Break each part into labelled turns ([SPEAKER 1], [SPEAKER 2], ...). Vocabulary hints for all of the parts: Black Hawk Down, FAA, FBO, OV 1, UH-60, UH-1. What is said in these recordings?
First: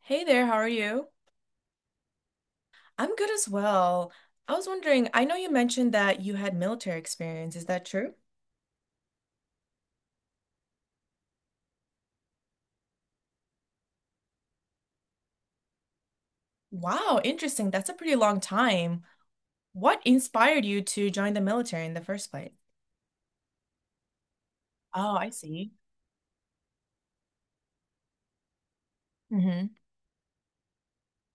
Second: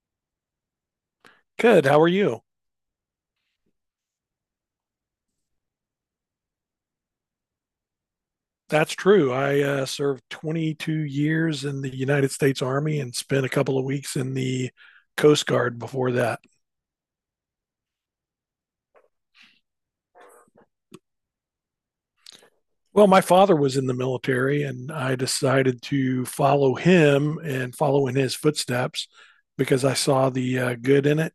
[SPEAKER 1] Hey there, how are you?
[SPEAKER 2] Good. How are you?
[SPEAKER 1] I'm good as well. I was wondering, I know you mentioned that you had military experience. Is that true?
[SPEAKER 2] That's true. I served 22 years in the United States Army and spent a couple of weeks in the Coast Guard before that.
[SPEAKER 1] Wow, interesting. That's a pretty long time. What inspired you to join the military in the first place?
[SPEAKER 2] Well, my father was in the military, and
[SPEAKER 1] Oh,
[SPEAKER 2] I
[SPEAKER 1] I see.
[SPEAKER 2] decided to follow him and follow in his footsteps
[SPEAKER 1] Mm-hmm.
[SPEAKER 2] because I saw the good in it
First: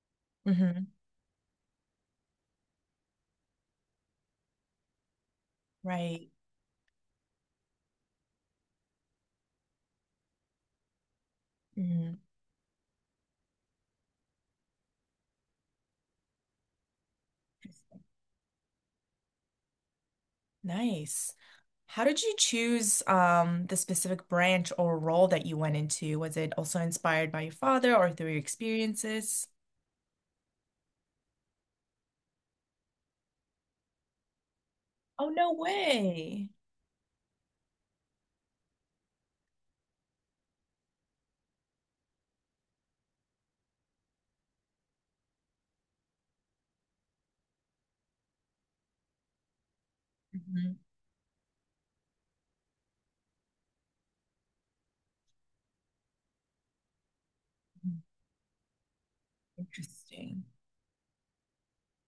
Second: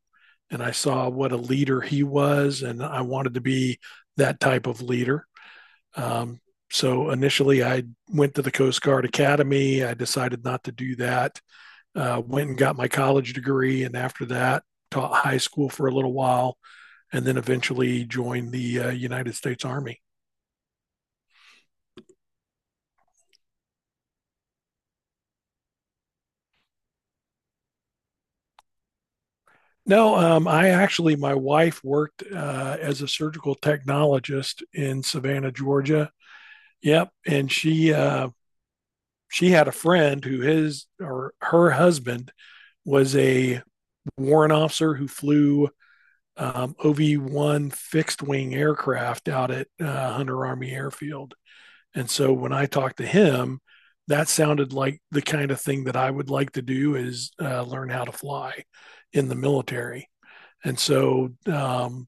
[SPEAKER 2] and I
[SPEAKER 1] Mm-hmm.
[SPEAKER 2] saw what a leader he was, and I wanted to be that type of leader.
[SPEAKER 1] Right.
[SPEAKER 2] Um, so initially, I went to the Coast Guard Academy. I decided not to do that
[SPEAKER 1] Mm-hmm.
[SPEAKER 2] uh, Went and got my college degree, and after that, taught high school for a little while, and then eventually joined the United States Army.
[SPEAKER 1] Nice. How did you choose the specific branch or role that you went into? Was it also inspired by your father or through your experiences?
[SPEAKER 2] No, I actually, my wife worked as a surgical technologist in
[SPEAKER 1] Oh,
[SPEAKER 2] Savannah,
[SPEAKER 1] no
[SPEAKER 2] Georgia.
[SPEAKER 1] way.
[SPEAKER 2] Yep, and she had a friend who his or her husband was a warrant officer who flew OV 1 fixed wing aircraft out at Hunter Army
[SPEAKER 1] Mhm.
[SPEAKER 2] Airfield. And so when I talked to him, that sounded like the kind of thing that I would like to do is learn how to fly in the military.
[SPEAKER 1] Interesting.
[SPEAKER 2] And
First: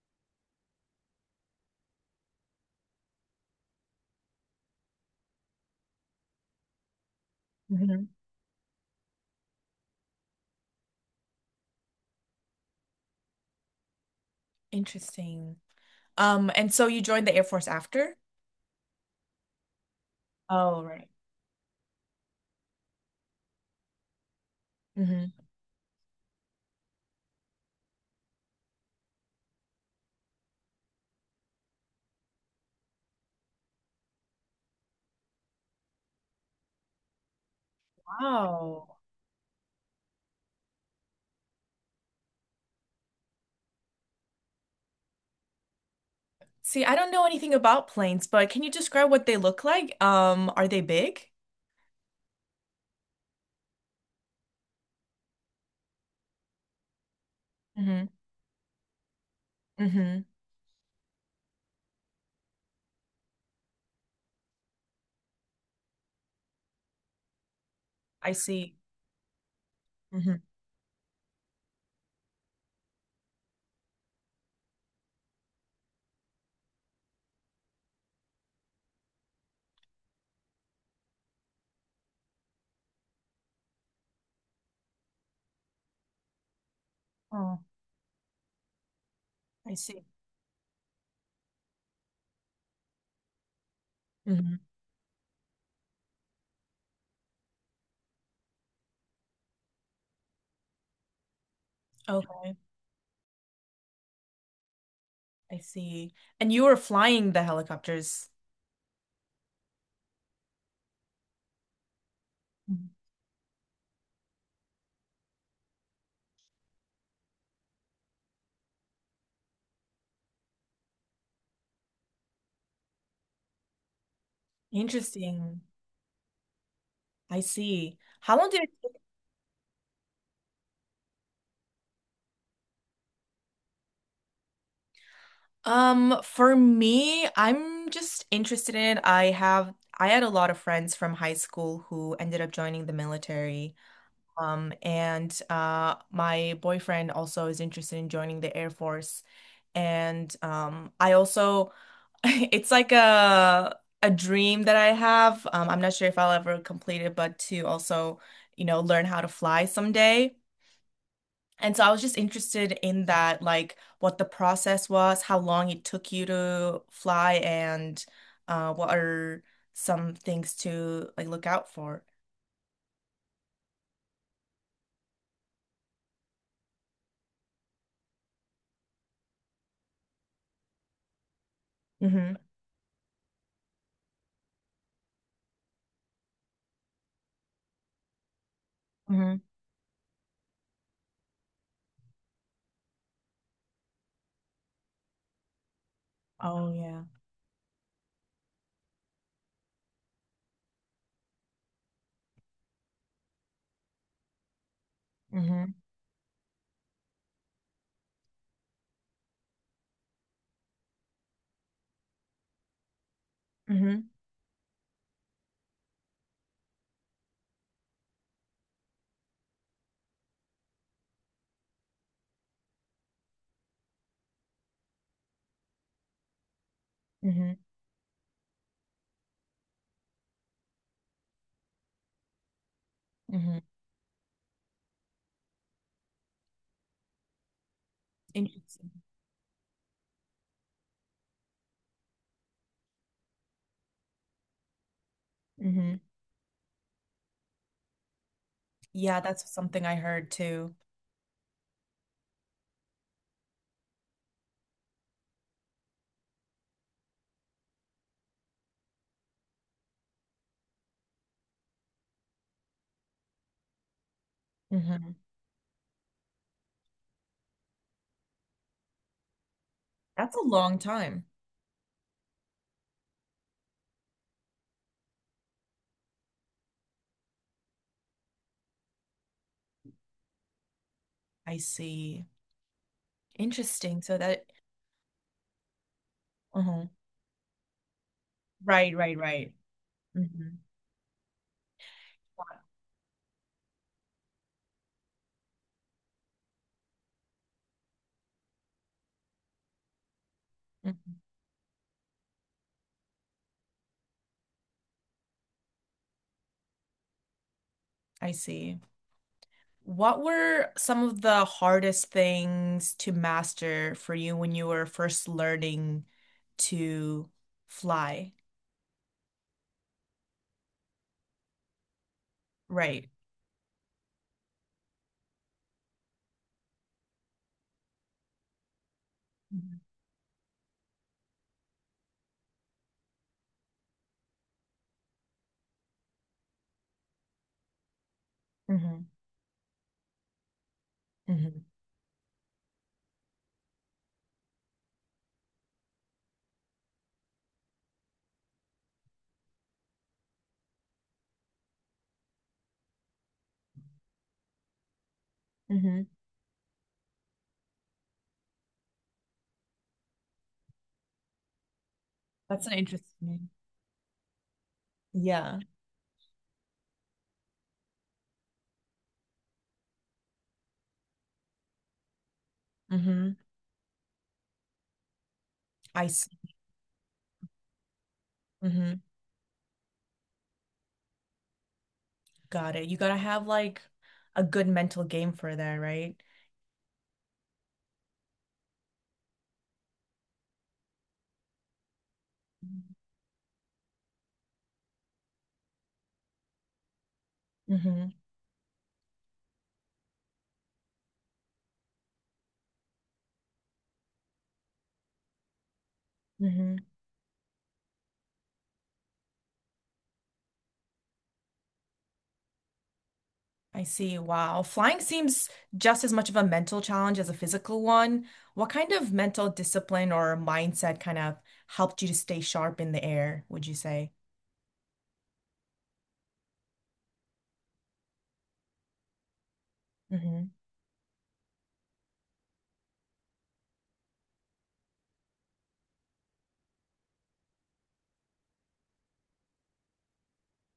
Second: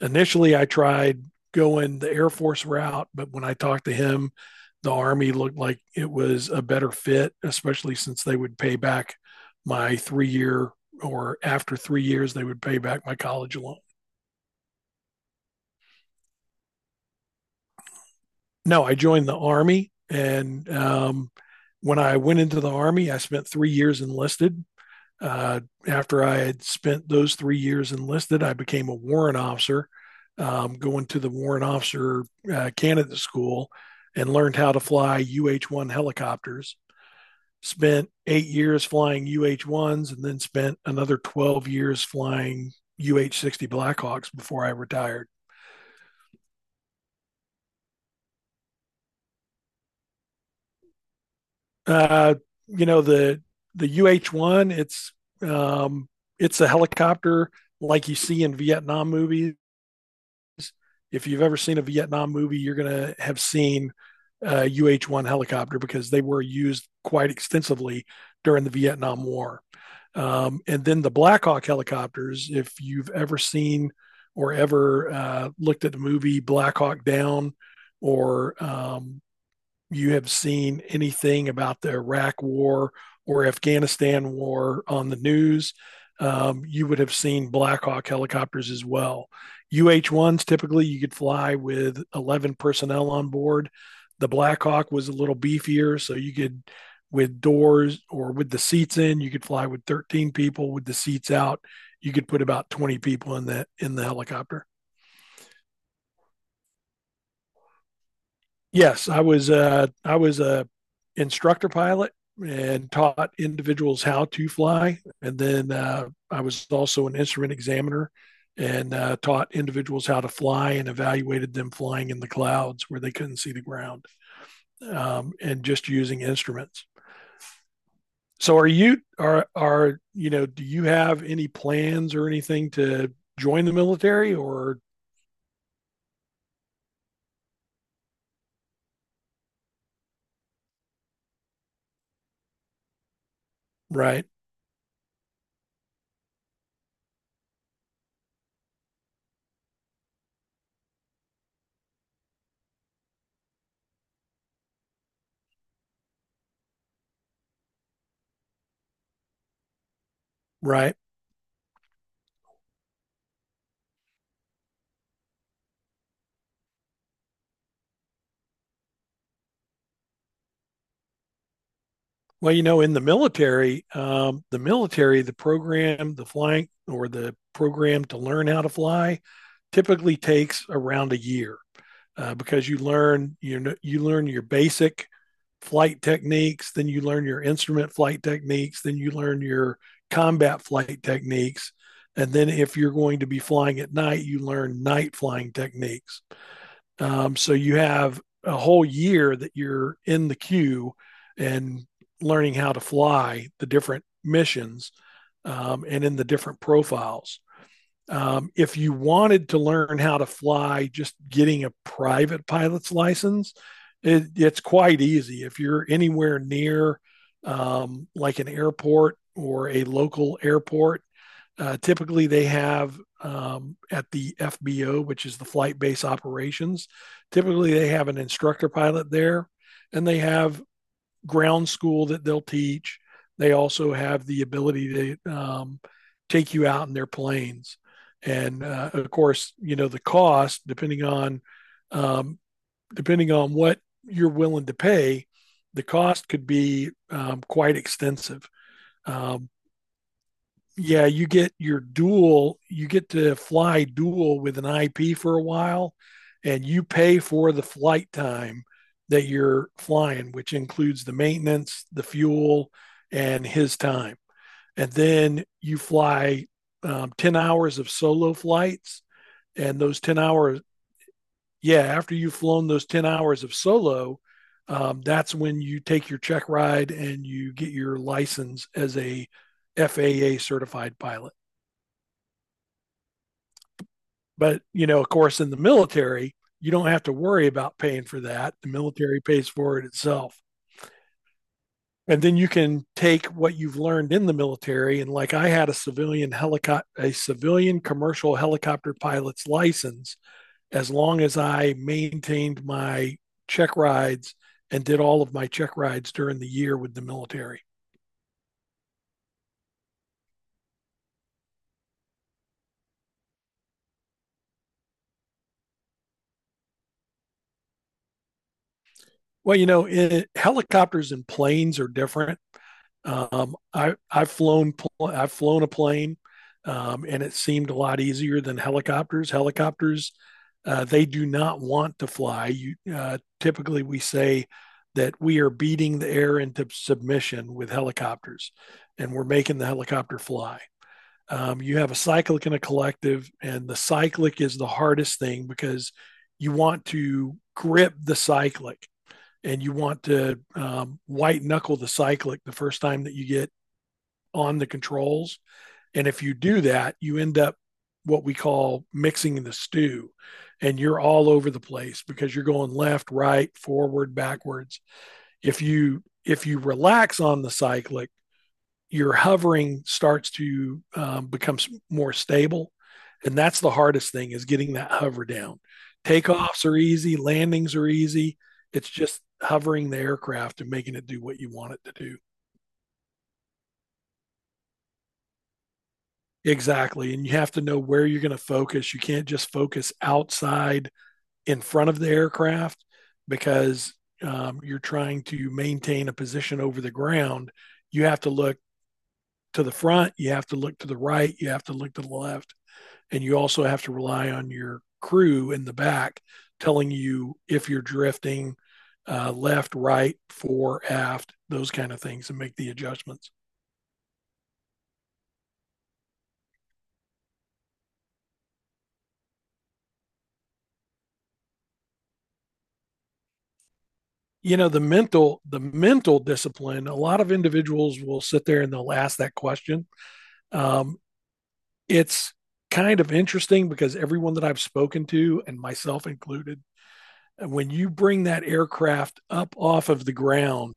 [SPEAKER 2] initially I tried going the Air Force route, but when I talked to him, the Army looked like it was a better fit, especially
[SPEAKER 1] Hmm.
[SPEAKER 2] since they would pay back my three year or after 3 years, they would pay back my college loan.
[SPEAKER 1] Interesting. And so you joined the Air Force after?
[SPEAKER 2] No, I joined the army, and
[SPEAKER 1] Oh, right.
[SPEAKER 2] when I went into the army, I spent 3 years enlisted.
[SPEAKER 1] Hmm.
[SPEAKER 2] Uh, After I had spent those 3 years enlisted, I became a warrant officer, going to the warrant officer candidate school, and learned how to fly UH-1 helicopters. Spent 8 years
[SPEAKER 1] Wow.
[SPEAKER 2] flying UH-1s, and then spent another 12 years flying UH-60 Blackhawks before I retired.
[SPEAKER 1] See, I don't know anything about planes, but can you describe what they look like? Are they big?
[SPEAKER 2] Uh, you know the UH-1. Um, it's a helicopter
[SPEAKER 1] Hmm.
[SPEAKER 2] like you see in Vietnam movies.
[SPEAKER 1] Mm-hmm.
[SPEAKER 2] If you've ever seen a Vietnam movie, you're gonna have seen a UH-1 helicopter because they were used quite extensively
[SPEAKER 1] I
[SPEAKER 2] during the
[SPEAKER 1] see.
[SPEAKER 2] Vietnam War.
[SPEAKER 1] Mm-hmm.
[SPEAKER 2] And then the Black Hawk helicopters. If you've ever seen or ever looked at the movie Black Hawk Down or you have seen anything about the Iraq war or Afghanistan war on the news, you would have seen
[SPEAKER 1] Oh,
[SPEAKER 2] Black Hawk helicopters as well.
[SPEAKER 1] I see.
[SPEAKER 2] UH 1s, typically, you could fly with 11 personnel on board. The
[SPEAKER 1] Mm-hmm.
[SPEAKER 2] Black Hawk was a little beefier, so you could, with doors or with the seats in, you could fly with 13 people. With the seats out, you could put
[SPEAKER 1] Okay,
[SPEAKER 2] about 20 people in the helicopter.
[SPEAKER 1] I see. And you were flying the helicopters.
[SPEAKER 2] Yes, I was a instructor pilot
[SPEAKER 1] Mhm.
[SPEAKER 2] and taught individuals how to fly, and then I was also an instrument examiner and taught individuals how to fly and evaluated them flying in the clouds where they couldn't see the ground
[SPEAKER 1] Interesting.
[SPEAKER 2] and just using instruments.
[SPEAKER 1] I see. How long
[SPEAKER 2] So,
[SPEAKER 1] did it—
[SPEAKER 2] are you know? Do you have any plans or anything to join the military or
[SPEAKER 1] um, for me, I'm just interested in I had a lot of friends from high school who ended up joining the military.
[SPEAKER 2] right?
[SPEAKER 1] And my boyfriend also is interested in joining the Air Force. And I also it's like a dream that I have. I'm not sure if I'll ever complete it, but to also, learn how to fly someday.
[SPEAKER 2] Right.
[SPEAKER 1] And so I was just interested in that, like what the process was, how long it took you to fly, and what are some things to like look out for.
[SPEAKER 2] Well, you know, in the military, the program, the flying or the program to learn how to fly typically takes around a year
[SPEAKER 1] Mm-hmm.
[SPEAKER 2] because you learn your basic flight techniques, then you learn your instrument flight techniques, then you
[SPEAKER 1] Mm-hmm.
[SPEAKER 2] learn your combat flight techniques, and then if you're going to be flying at night, you learn night flying techniques.
[SPEAKER 1] Oh yeah.
[SPEAKER 2] So you have a whole year that you're in the queue and learning how to fly the different missions
[SPEAKER 1] Mm-hmm.
[SPEAKER 2] and in the different profiles. If you wanted to learn how to fly, just getting a private pilot's license,
[SPEAKER 1] Mm-hmm.
[SPEAKER 2] it's quite easy. If you're anywhere near like an airport or a local airport, typically, they have at the FBO, which is the flight base operations,
[SPEAKER 1] Mm-hmm.
[SPEAKER 2] typically they have an instructor pilot there and they have ground school that they'll teach. They
[SPEAKER 1] Mm-hmm.
[SPEAKER 2] also have the ability to take you out in their planes. And
[SPEAKER 1] Interesting.
[SPEAKER 2] of course, you know, the cost, depending on, um, depending on what you're willing to pay, the
[SPEAKER 1] Mm-hmm.
[SPEAKER 2] cost could be quite extensive.
[SPEAKER 1] Yeah,
[SPEAKER 2] Um,
[SPEAKER 1] that's something I heard too.
[SPEAKER 2] yeah, you get your dual, you get to fly dual with an IP for a while, and you pay for the flight time that you're flying, which includes the maintenance, the fuel, and his time. And
[SPEAKER 1] Mm-hmm.
[SPEAKER 2] then you fly 10 hours of solo flights. And those 10
[SPEAKER 1] That's a
[SPEAKER 2] hours,
[SPEAKER 1] long time.
[SPEAKER 2] yeah, after you've flown those 10 hours of solo, that's when you take your check ride and you get your license as a FAA certified pilot.
[SPEAKER 1] I see. Interesting. So that,
[SPEAKER 2] But, you know, of course, in the military, you
[SPEAKER 1] uh,
[SPEAKER 2] don't have to worry about paying for that. The
[SPEAKER 1] right, right,
[SPEAKER 2] military pays
[SPEAKER 1] right.
[SPEAKER 2] for it itself.
[SPEAKER 1] Mm.
[SPEAKER 2] And then you can take what you've learned in the military. And like I had a civilian helicopter, a civilian commercial helicopter pilot's license, as long
[SPEAKER 1] Mhm.
[SPEAKER 2] as I maintained my check rides and did all of my check rides during the year with the military.
[SPEAKER 1] I see. What were some of the hardest things to master for you when you were first learning to fly?
[SPEAKER 2] Well, you know, it, helicopters and planes are different.
[SPEAKER 1] Right.
[SPEAKER 2] Um, I I've flown I've flown a plane, and it seemed a lot easier than helicopters. Helicopters, they do not want to fly. You Typically we say that we are beating the air into submission with helicopters,
[SPEAKER 1] Mm-hmm.
[SPEAKER 2] and we're making the helicopter fly.
[SPEAKER 1] Hmm.
[SPEAKER 2] You have a cyclic and a collective, and the cyclic is the hardest thing because you want to grip the cyclic and you want to white knuckle the cyclic the first time that you get on the controls.
[SPEAKER 1] Hmm.
[SPEAKER 2] And if you do that, you end up what we call mixing the stew and you're all over the place because you're
[SPEAKER 1] That's an
[SPEAKER 2] going left,
[SPEAKER 1] interesting.
[SPEAKER 2] right, forward, backwards.
[SPEAKER 1] Yeah.
[SPEAKER 2] If you relax on the cyclic, your hovering starts to become more stable,
[SPEAKER 1] Hmm.
[SPEAKER 2] and that's the hardest thing is getting that hover down.
[SPEAKER 1] I see.
[SPEAKER 2] Takeoffs are easy, landings are easy. It's
[SPEAKER 1] Hmm.
[SPEAKER 2] just hovering the aircraft and making it do what you want it to do.
[SPEAKER 1] Got it. You gotta have like a good mental game for that, right?
[SPEAKER 2] Exactly. And you have to know where you're going to focus. You can't just focus outside in front of the aircraft because you're trying to maintain a position over the ground. You
[SPEAKER 1] Hmm.
[SPEAKER 2] have to look to the front, you have to look to the right, you have to look to the left, and you also have to rely on your crew in the back
[SPEAKER 1] Hmm.
[SPEAKER 2] telling you if you're drifting left, right, fore, aft, those kind of things, and make the adjustments.
[SPEAKER 1] I see. Wow. Flying seems just as much of a mental challenge as a physical one. What kind of mental discipline or mindset kind of helped you to stay sharp in the air, would you say?
[SPEAKER 2] You know the mental discipline, a lot of individuals will sit there and they'll ask that question
[SPEAKER 1] Mm-hmm.
[SPEAKER 2] um, it's kind of interesting because everyone that I've spoken to and myself included, when you bring that aircraft up off of the ground,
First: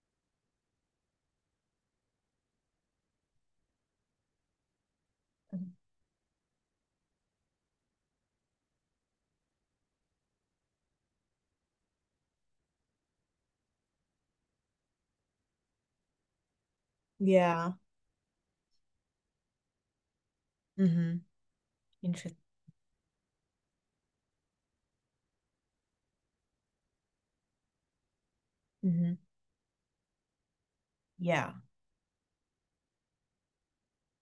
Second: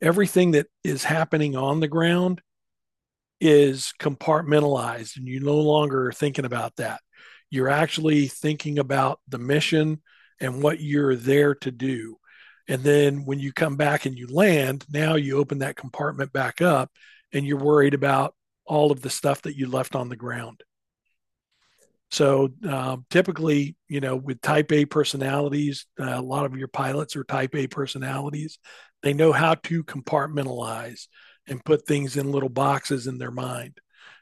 [SPEAKER 2] everything that is happening on the ground is compartmentalized and you no longer are thinking about that. You're actually thinking about the mission and what you're there to do. And then when you come back and you land, now you open that compartment back up and you're
[SPEAKER 1] Yeah.
[SPEAKER 2] worried about all of the stuff that you left on the ground.
[SPEAKER 1] Mm-hmm. Interesting.
[SPEAKER 2] So typically, you know, with type A personalities, a lot of your pilots are type A personalities.
[SPEAKER 1] Mm-hmm.
[SPEAKER 2] They know how to compartmentalize
[SPEAKER 1] Yeah.
[SPEAKER 2] and put things in little boxes in their mind.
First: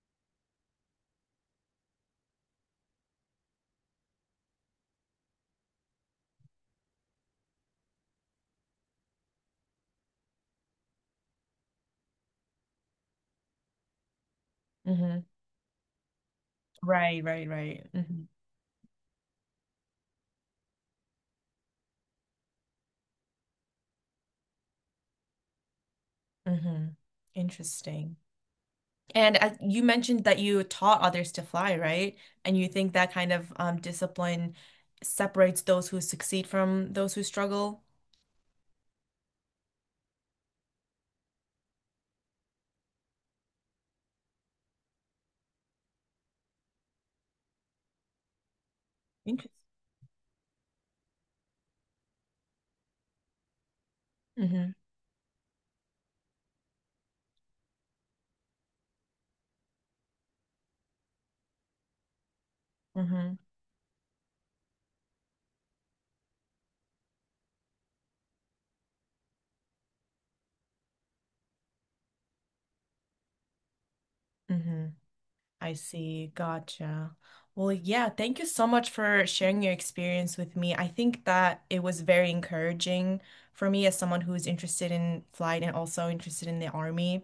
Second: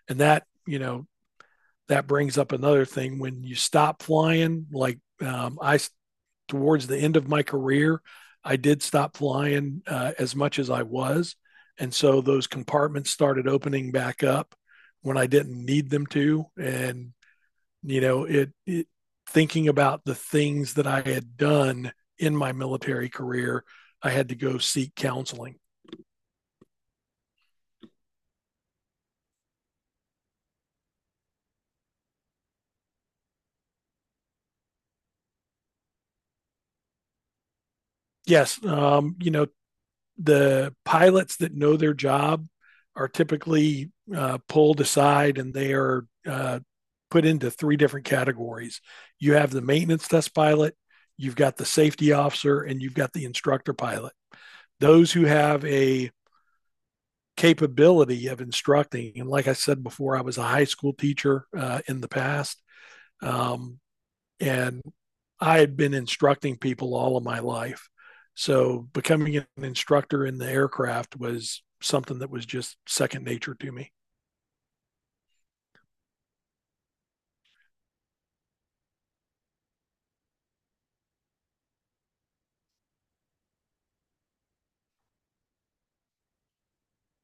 [SPEAKER 2] And that, you know, that brings up another thing when you stop flying, like towards the end of my career, I did stop flying as much as I was. And so those compartments started opening back up when
[SPEAKER 1] Mm-hmm.
[SPEAKER 2] I didn't need them to. And
[SPEAKER 1] Right, right, right.
[SPEAKER 2] you
[SPEAKER 1] Mm-hmm.
[SPEAKER 2] know it, it thinking about the things that I had done in my military career, I had to go seek counseling.
[SPEAKER 1] Mm-hmm. Interesting. And you mentioned that you taught others to fly, right? And you think that kind of discipline separates those who succeed from those who struggle?
[SPEAKER 2] Yes, you know, the pilots that know their job are typically pulled aside and they are put into three different categories. You have
[SPEAKER 1] Interesting.
[SPEAKER 2] the maintenance test pilot, you've got the safety officer, and you've got the instructor pilot.
[SPEAKER 1] Mm-hmm.
[SPEAKER 2] Those who have a capability of instructing, and like I said before, I was a high school teacher in the past.
[SPEAKER 1] Mm-hmm.
[SPEAKER 2] Um, and I had been instructing people all of my life. So becoming an instructor in the aircraft was something that was just second nature to me.
[SPEAKER 1] Mm-hmm. I see. Gotcha. Well, yeah, thank you so much for sharing your experience with me. I think that it was very encouraging for me as someone who is interested in flight and also interested in the army.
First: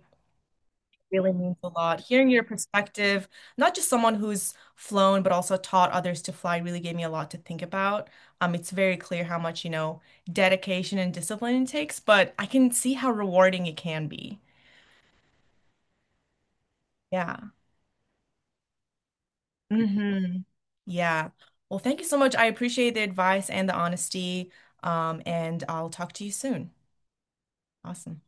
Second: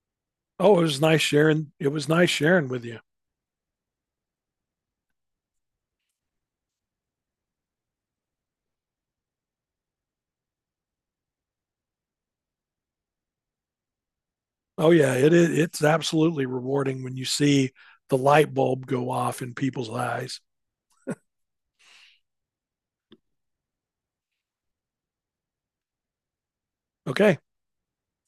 [SPEAKER 2] Oh, it was nice
[SPEAKER 1] Really means a
[SPEAKER 2] sharing. It
[SPEAKER 1] lot.
[SPEAKER 2] was
[SPEAKER 1] Hearing
[SPEAKER 2] nice
[SPEAKER 1] your
[SPEAKER 2] sharing with you.
[SPEAKER 1] perspective, not just someone who's flown, but also taught others to fly, really gave me a lot to think about. It's very clear how much, you know, dedication and discipline it takes, but I can see how rewarding it can be.
[SPEAKER 2] Oh yeah, it is. It's absolutely rewarding when you
[SPEAKER 1] Yeah.
[SPEAKER 2] see the light bulb go off in people's
[SPEAKER 1] Hmm.
[SPEAKER 2] eyes.
[SPEAKER 1] Yeah. Well, thank you so much. I appreciate the advice and the honesty. And I'll talk to you soon.
[SPEAKER 2] Okay,
[SPEAKER 1] Awesome.